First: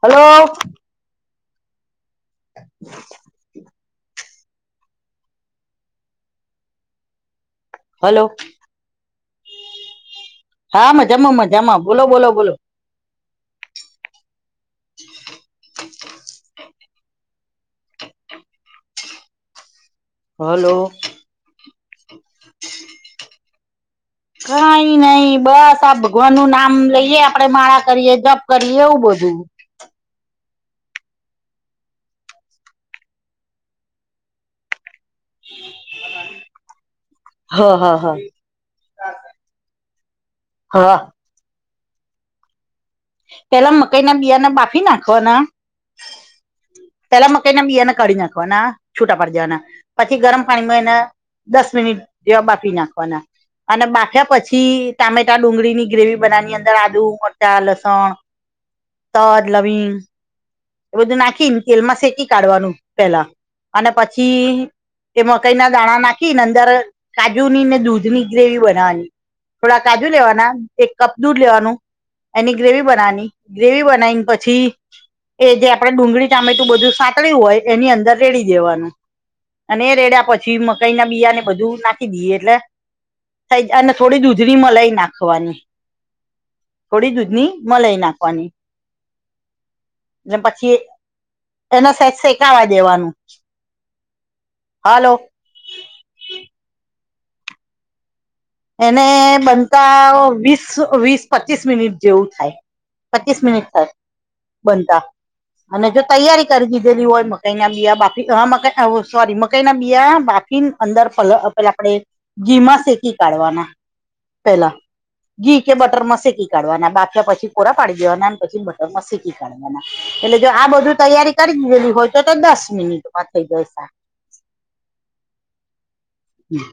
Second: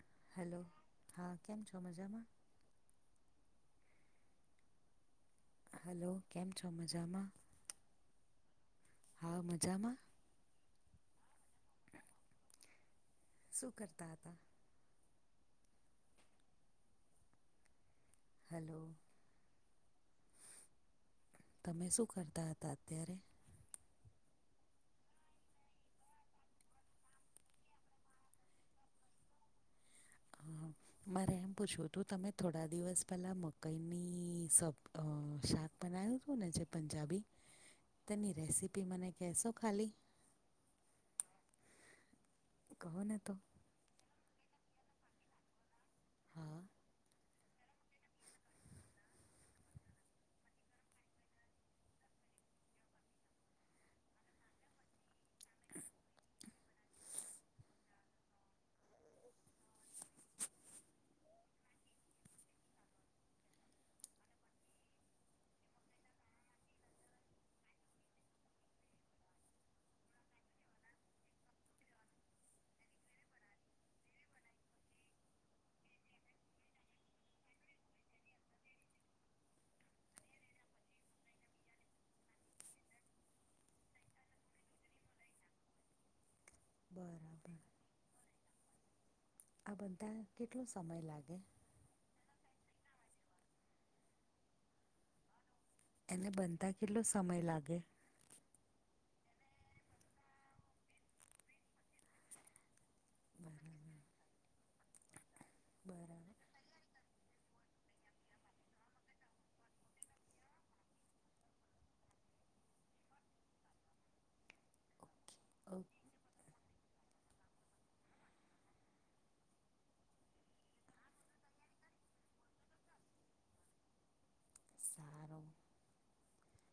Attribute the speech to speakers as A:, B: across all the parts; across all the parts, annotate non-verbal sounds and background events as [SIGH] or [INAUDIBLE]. A: Hello
B: hello, હા કેમ છો મજામાં?
A: [UNINTELLIGIBLE]
B: હલો કેમ છો મજામાં
A: હલો
B: હા મજામાં
A: હામાં જમો જમ બોલો બોલો બોલો
B: શું કરતા હતા
A: [UNINTELLIGIBLE]
B: હલો
A: હલો
B: તમે શું કરતા હતા અત્યારે
A: કઈ નઈ બસ આ ભગવાન નું નામ લઈએે આપડે, માળા કરીએે, જપ કરીએ એવું બધું.
B: આા મારે એમ પૂછવું હતું તમે થોડા દિવસ પહેલા મકઈની સબ શાક બનાવું હતુંને જે પંજાબી
A: હા હા હા
B: તેની રેસીપી મને કહેશો ખાલી?
A: હા.
B: કહો ને તો.
A: પેલા મકાઈ ના બીયાને બાફી નાખવાના.
B: હા
A: પેલા મકઈના બીયાને કાઢી નાખવા ના છૂટા પડ જવાના પછી ગરમ પાણીમાં એને દસ મિનિટ જેવા બાફી નાખવાના અને બાફ્યા પછી ટામેટા ડુંગળી ની ગ્રેવી બનાવી અંદર આદુ, મરચા, લસણ તજ, લવિંગ એ બધું નાખીને તેલમાં શેકી કાઢવાનું પેલા અને પછી તે મકાઈ ના દાણા નાખી ને અંદર કાજુ ની ને દૂધ ની ગ્રેવી બનાવવાની. થોડા કાજુ લેવાના, એક કપ દૂધ લેવાનું એની ગ્રેવી બનાવની, ગ્રેવી બનાવીને પછી એ જે આપડે ડુંગળી, ચામેટું બધું સાતળ્યું હોય એની અંદર રેડી દેવાનું. અને એ રેડયા પછી મકાઈ ના બીયા ને બધું નાખી દઈએ એટલે થ જા અને થોડી દૂધની મલાઈ નાખવાની. થોડી દૂધની
B: બરાબર
A: મલાઈ નાખવાની.
B: આ બધાન કેટલો સમય લાગે?
A: એને સેજ શેકાવા દેવાનું, હાલો.
B: એને બનતા કેટલો સમય લાગે?
A: એને બનતા વીસ વીસ પચીસ મિનિટ જેવું થાય. પચીસ મિનિટ
B: બરાબર
A: થાય બનતા અને જો
B: બરાબર
A: તૈયારી કરી દીધેલી હોય મકાઈ ના બીયા બાફી, મકા સોરી મકાઈ ના બીયા બાફી અંદર પેલા આપડે ઘીમા શેકી કાઢવાના પેલા. ઘી કે
B: ઓકે
A: બટરમાંસેકી કાઢવાના બાકીયા પછી કોરા પાડી દેવાના પછી બટરમાંસેકી કાઢવાના. એટલે જો આ બધું તૈયારી કરી દીધેલી હોય તો તો દસ મિનિટમાં થઇ જશે.
B: સારું.
A: હમ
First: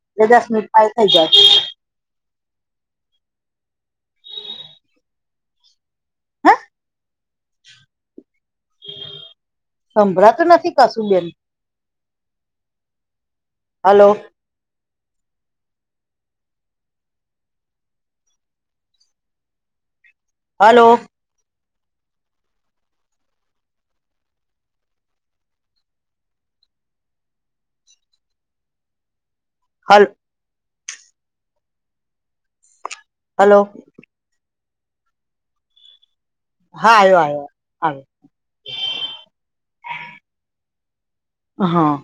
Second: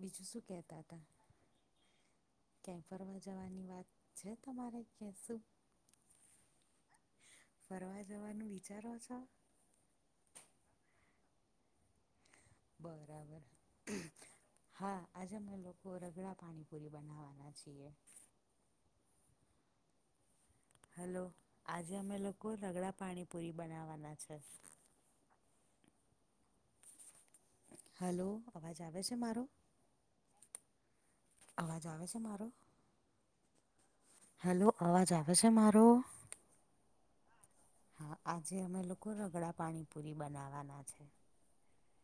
B: બી
A: એ દસ મિનટ પાય થઈ જાય.
B: ક્યાં ફરવા જવાની વાત છે તમારે કે શું?
A: હ
B: ફરવા જવાનું વિચારો છો?
A: સંભળાતું નથી કશું બેન.
B: બરાબર.
A: હલો
B: હા આજે અમે લોકો રગડા પાણીપુરી બનાવવાના છીએ.
A: હલો
B: હાલો, આજે અમે લોકો રગડા પાણીપુરી બનાવાના છે. હલો અવાજ આવે છે મારો?
A: હલો.
B: અવાજ આવે છે મારો?
A: હલો.
B: હેલો, અવાજ આવે છે મારો?
A: હા આયો આયો આવ્યો.
B: હા આજે અમે લોકો રગડા પાણીપુરી બનાવવાના છે.
A: હા,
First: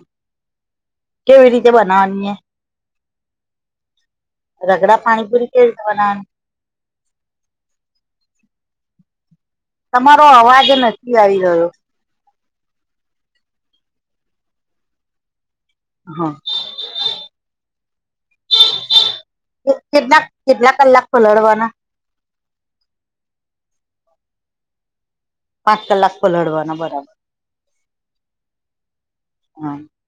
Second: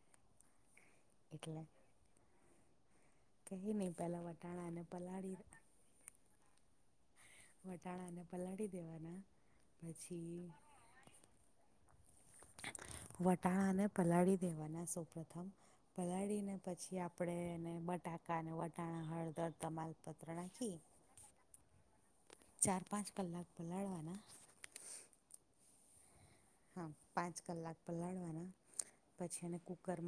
A: કેવી રીતે બનાવાની એ?
B: કહિ નહી પેલા વાટ
A: રગડા પાણીપુરી કેવી રીતે બનાવાની?
B: વટાણા ને પલાળી દેવાના
A: તમારો
B: પછી
A: અવાજ નથી આવી રહ્યો.
B: વટાણાને પલાળી દેવાના સૌ પ્રથમ
A: હા
B: પલાળીને પછી આપણે એને બટાકાને, વટાણા, હળદર
A: કેટલાક
B: તમાલપત્ર નાખી
A: કેટલા કલાક પલડવાના.
B: ચાર પાંચ કલાક પલાળવાના.
A: પાંચ કલાક પલડવાના.
B: હા પાંચ કલાક પલાળવાના પછી એ
A: હા
B: કુકર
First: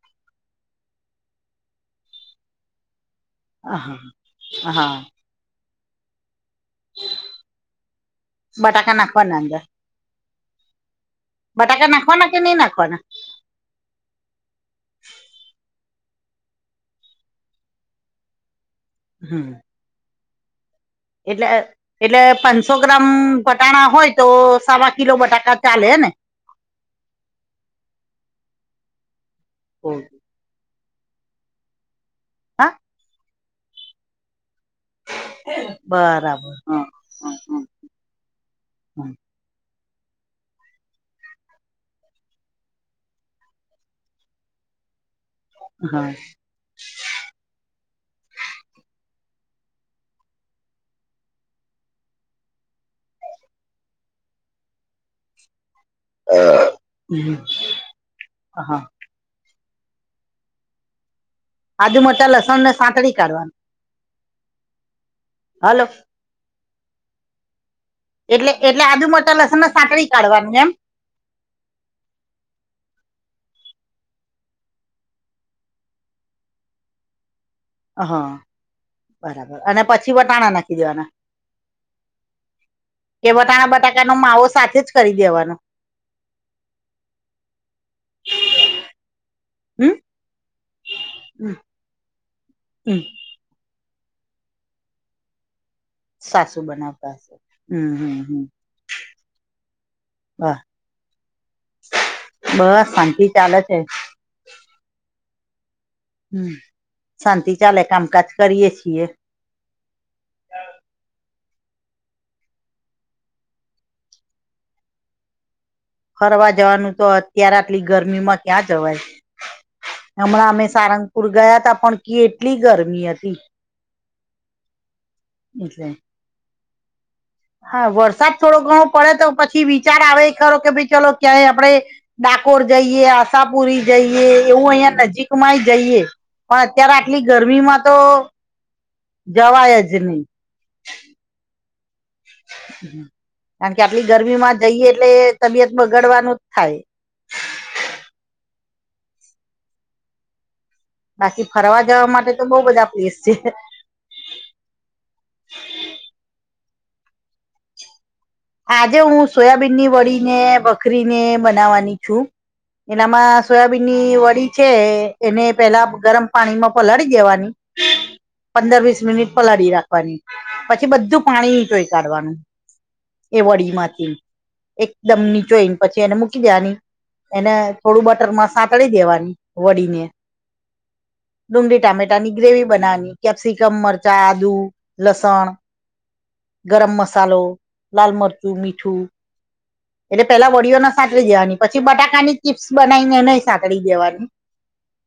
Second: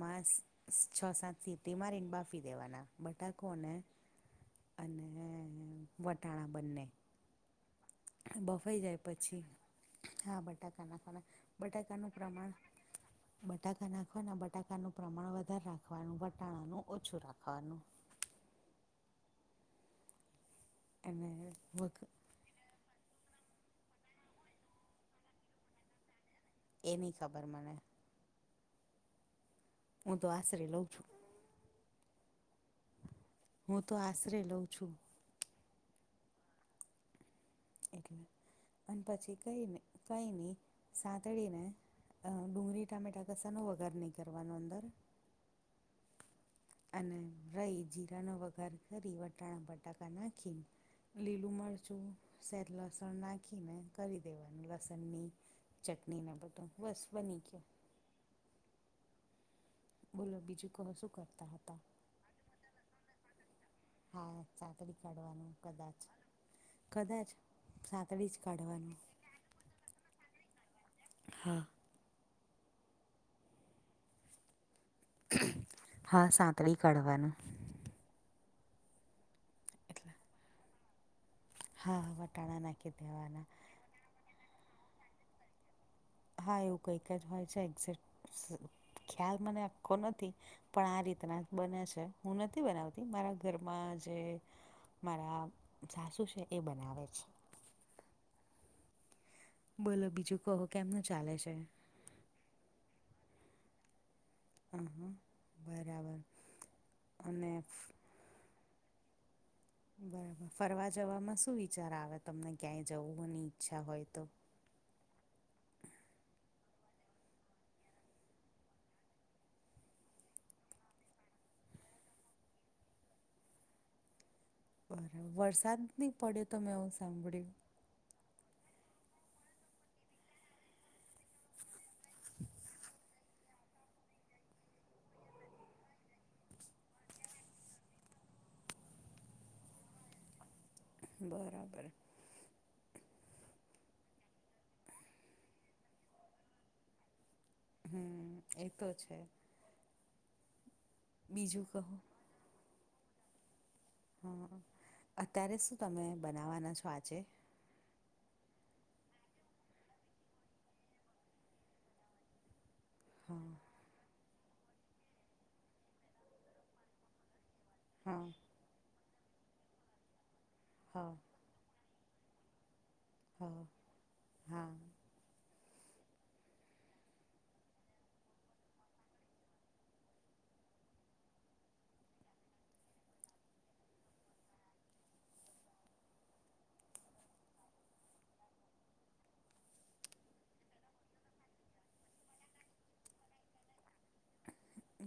B: છ સાત સીમાંરેને બાફી દેવાના બટા કોને
A: હા હા
B: અને વટાણા બંને બફાઈ
A: બટાકા
B: જાય
A: નાખવાના
B: પછી
A: અંદર
B: હા બટાકા નાખવાના
A: બટાકા
B: બટાકાનું
A: નાખવાના કે નહી
B: પ્રમાણ
A: નાખવાના
B: બટાકા નાખવાને બટાકાનું પ્રમાણ વધારે રાખવાનું વટાણાનું ઓછું રાખવાનું.
A: હમ્મ.
B: અને
A: એટલે એટ પચ સો ગ્રામ વટાણા હોય તો સવા કિલો બટાકા ચાલે ને?
B: એ નની ખબર મને. હું તો આશરે લઉં છું.
A: હા.
B: હું તો આશરે લઉં છું.
A: બરાબર હા હ હ.
B: એટલે અને પછી કઈને કઈ નની સાંતળીને અ ડુંગળી, ટામેટા કસાનો વગાર નહીં કરવાનો અંદર?
A: [UNINTELLIGIBLE]
B: અને અને રહી જીરાનો વઘાર કરી વટણ બટાકા નાખી. લીલું મરચું શેદ લસણ નાખીને કરી દેવાનું લસણની ચટણી ના બટું બસ બની
A: હા
B: ગયો.
A: હા.
B: બોલો બીજું કહ શું કરતા હતા?
A: આદુ, મરચા, લસણ ને સાતળ કાઢવાનું.
B: હા સાાકરી કાઢવાનું
A: હલો
B: કદાચ કદાચ સાતળી જ
A: એટલે એટલે
B: કાઢવાનું
A: આજુ મોટા લસણને સાંકળી કાઢવાની એમ.
B: હા. હા સાતળી કાઢવાનું.
A: હા બરાબર અને
B: એટલે
A: પછી વટાણા નાખી દેવાના.
B: હા વટાણા નાખી
A: કે
B: દેવાના
A: વટાણા બટાકાનોો માવો સાથે જ કરી દેવાનો.
B: હા એવું કંઈક જ હોય છે એક્ઝે્ટ ખ્યાલ મને
A: હમ
B: આખો નથી. પણ આ રીતના બને છે હું નથી
A: હમ
B: બનાવતી મારા ઘરમાં જે મારા સાસુ છે એ બનાવે છે.
A: હમ્મ હમ્મ.
B: બોલો બીજું કહો કેમનું ચાલે છે?
A: બસ શાંતિ ચાલે છે.
B: હ હા બરાબર.
A: હમ
B: અને
A: શાંતિ ચાલે કામકાજ કરીએ છીએ.
B: બરાબર ફરવા જવામાં શું વિચાર આવે તમને ક્યાંય જવુંની ઈચ્છા હોય તો.
A: ફરવા જવાનું તો અત્યારે આટલી ગરમી માં ક્યાં જવાય. હમણાં અમે સારંગપુર ગયા ત પણ કેટલી ગરમી હતી.
B: બરાબર વરસાદ
A: એટલે
B: નહી પડ્યો તો મેં હું સાંભળ્યું.
A: હા વરસાદ થોડો ઘણો પડે તો પછી વિચાર આવે ખરો કે ભાઈ ચલો ક્યાંય આપડે ડાકોર જઈએ, આશાપુરી જઈએ એવું અહંયા નજીકમાંય જઈએ. પણ અત્યારે આટલી ગરમી માં તો. જવાય જ નહી.
B: બરાબર.
A: કારણ કે આટલી ગરમી માં જઈએ એટલે તબિયત બગાડવાનુંજ થાય.
B: હ એ તો છે.
A: બાકી
B: બીજું કહો
A: ફરવા જવા માટે તો બઉ બધા પ્લેસ છે.
B: હા અત્યારે શું તમે બનાવવાના છો આજે.
A: આજે હું સોયાબીનની વળી ને બખરીને બનાવવાની છું. એનામાં
B: હા
A: સોયાબી. ની વડી છે એને પેલા ગરમ પાણી માં પલાળી દેવાની.
B: હા.
A: પંદર વીસ મિનિટ પલાળી રાખવાની પછી
B: હા
A: બધું પાણી નીચોય કાઢવાનું. એ
B: હા
A: વડી માંથી
B: હા
A: એકદમ નીચો એ પછી એને મૂકી દેવાની. એને થોડું બટર માં સાતળી દેવાની વડીને. ડુંગળી ટામેટા ની ગ્રેવી બનાવાની કેપ્સિકમ મરચા આદુ. લસણ, ગરમ મસાલો, લાલ મરચું, મીઠું એટલે પેલા વડીઓને સાતળી દેવાની પછી, બટાકાની ચીપ્સ બનાવીને એનેય સાતળી દેવાની.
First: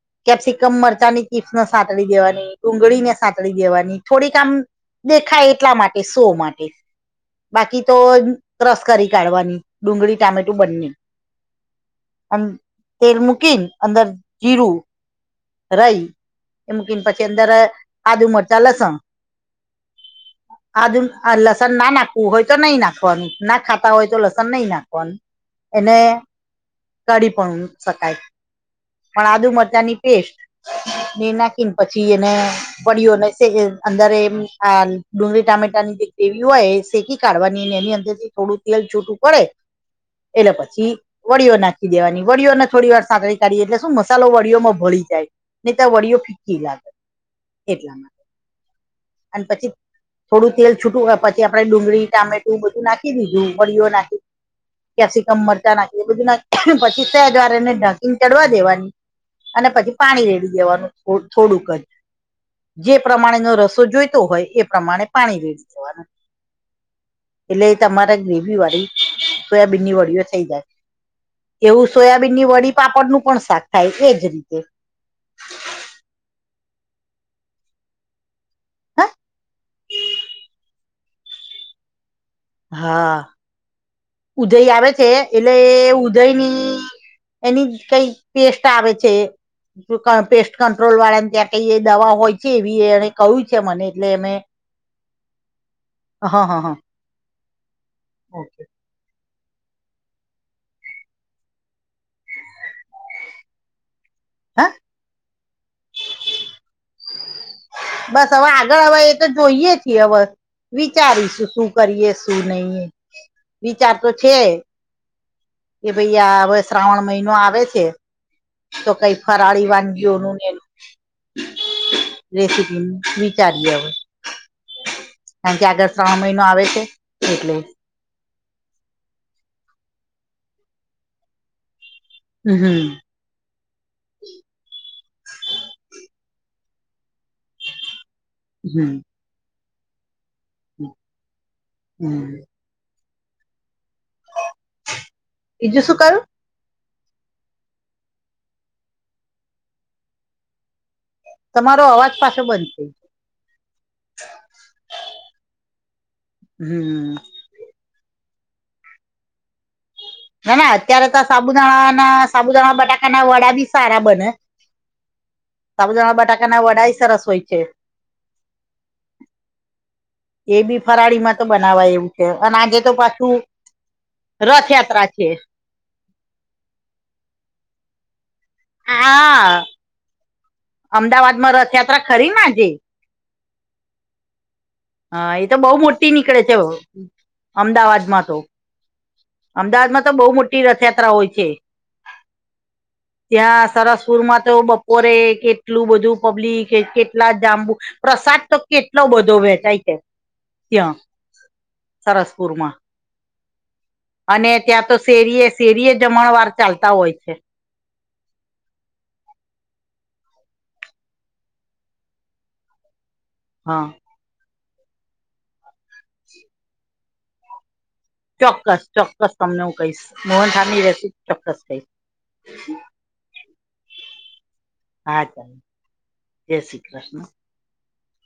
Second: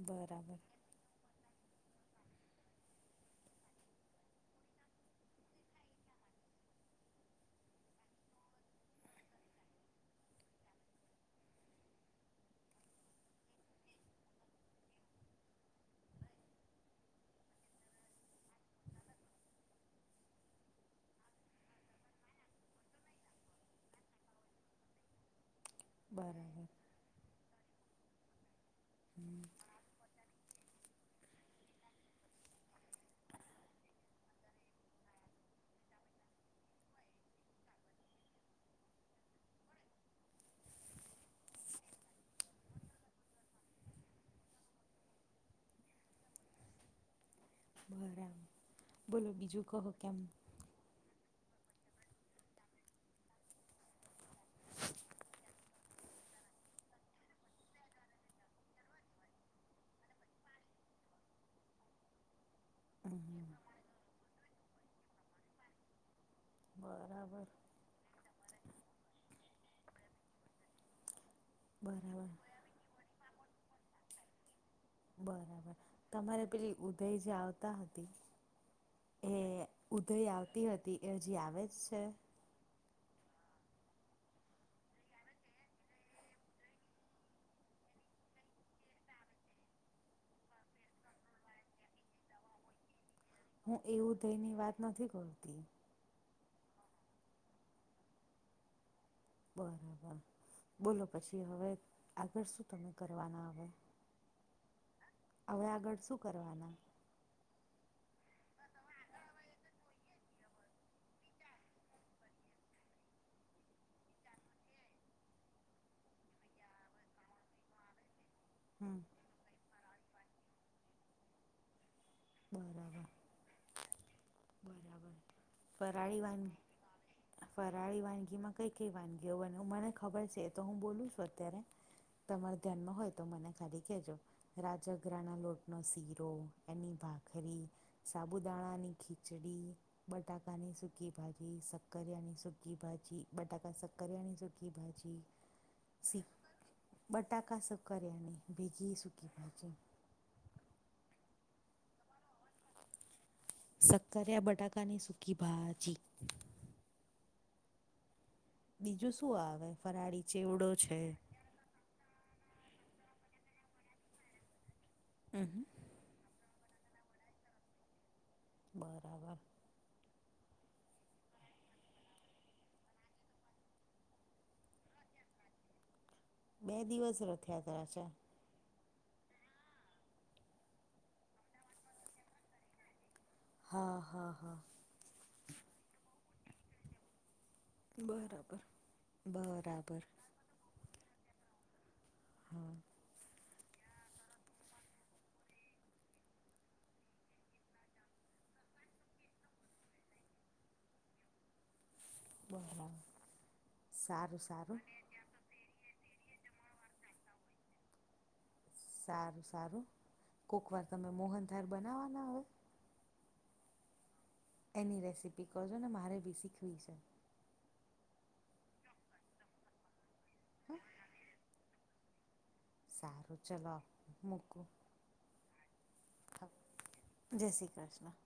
B: બરાબર
A: કેપ્સિકમ મરચા ની ચીપ્સને સાતળી દેવાની, ડુંગળીને સાતળી દેવાની થોડીક આમ દેખાય એટલા માટે શો માટે. બાકી તો રસ કરી કાઢવાની ડુંગળી, ટામેટું બંને. અને તેલ મૂકી ને અંદર જીરું. રઈ એ મૂકીને પછી અંદર આદુ મ લસણ આ જ લસન ના નાખ હોય તો નહી નાખવાનુ ના ખાતા હોય તો લસન નહી નાખવાનુ એને
B: બરાબર
A: કાઢી પણ શકાય પણ આદુ મરચાંની પેસ્ટ. નાખીને પછી એને, વડ્યો અને અંદર શેકી એમ આ ડુંગળી ટામેટાની જે ગ્રેવી હોય શેકી કાઢવાની એની અંદર થી થોડું તેલ છૂટું પડે એટલે પછી. વડીઓ નાખી દેવાની વડીઓને થોડી વાર સાંકળી કાઢીએ એટલે શું મસાલો વડીઓમાં ભળી જાય. નેતા વડીઓ ફીક્કી લાગે. એટલામાં
B: બરાબર બોલો
A: અને
B: બીજું
A: પછી
B: કહો કેમ.
A: થોડું તેલ છૂટું હોય પછી આપડે ડુંગળી, ટામેટું બધું નાખી દીધું વડીઓ નાખી કેપ્સિકમ મરચા નાખી એ બધું નાખી પછી સેજ વાર એને ઢાકીને ચઢવા દેવાની. અને પછી પાણી રેડી દેવાનું થોડુંક જ. જે પ્રમાણે એનો
B: હમ
A: રસો જોઈતો હોય એ પ્રમાણે પાણી વેડી દેવાનું.
B: બરાબર.
A: એટલે તમારા ગ્રેવી વાળી સોયાબીન ની વડીઓ થઈ જાય. એવું
B: બરાબર
A: સોયાબીનની વડી પાપડનું પણ શાક થાય એજ રીતે.
B: બરાબર. તમારે પેલી ઉધઈ જે આવતા હતી
A: હ
B: એ ઉધઈ આવતી હતી એ હજી આવે જ છે?
A: હા, ઉધઈ આવે છે એટલે ઉધઈની એની કઈ પેસ્ટ આવે છે. પેસ્ટ કંટ્રોલ વાળા ને ત્યાં કઈ એ દવાઓ હોય છે એવી એને કહ્યું છે
B: હું
A: મને એટલે
B: એવું
A: અમે
B: થઈની વાત નથી કરતી.
A: હા હા હા. ઓકે.
B: બરાબર બોલો પછી હવે આગળ શું તમે કરવાના હવે?
A: હા
B: હવે આગળ શું કરવાના?
A: બસ હવે આગળ હવે એ તો જોઈએ છીએ હવે. વિચારીશું શું કરીએ, શું નહીએ વિચાર તો છે. કે ભાઈ હવે શ્રાવણ મહિનો આવે છે તો
B: હમ
A: કઈ ફરાળી વાનગીઓનું ને એ રેસીપી નુ
B: બરાબર
A: વિચારીએ અવે.
B: બરાબર ફરાળી
A: મહિનો આવે છે
B: વાનગી
A: એટલે
B: ફરાળી વાનગીમાં કઈ કે વાનગીઓને હ મને ખબર છે તો હું બોલું છું અત્યારે તમારા
A: હમ
B: ધ્યાનમાં હોય તો મને ખાલી કહેજો. રાજગરાના લોટનો શીરો, એની ભાખરી, સાબુદાણાની
A: હમ
B: ખીચડી, બટાકાની
A: હમ
B: સુકી ભાજી,
A: હમ
B: શક્કરિયાની સુકી સુકકી ભાજી, બટાકા સક્કરિયાની સુકી ભાજી,
A: બીજું શું કયું
B: સી બટાકા સક્કરીયાની બેગી સુકી ભાજી.
A: તમારો અવાજ પાછો બંધ થઈ
B: સક્કરિયા બટાકાની સૂકી ભાજી.
A: હમ્મ.
B: બીજું શું આવે ફરાળી?
A: ના
B: ચેવડો
A: ના અત્યારે
B: છે
A: તો સાબુદાણા ના સાબુદાણા બટાકા ના વડા બી સારા બને.
B: હમ્મ.
A: સાબુદાણા બટાકા ના વડાાય સરસ હોય છે.
B: બરાબર.
A: એ બી ફરાળી માં તો બનાવાય એવું છે અને આજે તો પાછું રથયાત્રા છે.
B: બે દિવસ રથયાત્રા છે.
A: હા અમદાવાદમાં રથયાત્રા ખરી નાજે
B: હા હા હા.
A: હા એ તો બહુ મોટી નીકળે છે અમદાવાદમાં તો
B: બરાબર. બરાબર.
A: અમદાવાદમાં તો બહુ મોટી રથયાત્રા હોય છે.
B: હા.
A: ત્યાં સરસપુર માં તો બપોરે કેટલું બધું પબ્લિક કેટલા જાંબુ પ્રસાદ તો કેટલો બધો વેચાય કે ત્યાં સરસપુરમાં
B: બરાબર. સારું
A: અને
B: સારું
A: ત્યાં તો શેરીએ શેરીએ જમણ વાર ચાલતા હોય છે.
B: સારું સારું કોક વાર તમે મોહનધાર બનાવવાના આવે.
A: હા.
B: એની રેસીપી કરજો ને મારે બી શીખવી છે.
A: ચોક્કસ ચોક્કસ તમને હું કહીશ
B: હા
A: મોહનઠની રેસીપી ચોક્કસ કહીશ.
B: સારું ચલો મૂકું.
A: હા.
B: હા
A: જય શ્રી કૃષ્ણ
B: જય શ્રી કૃષ્ણ.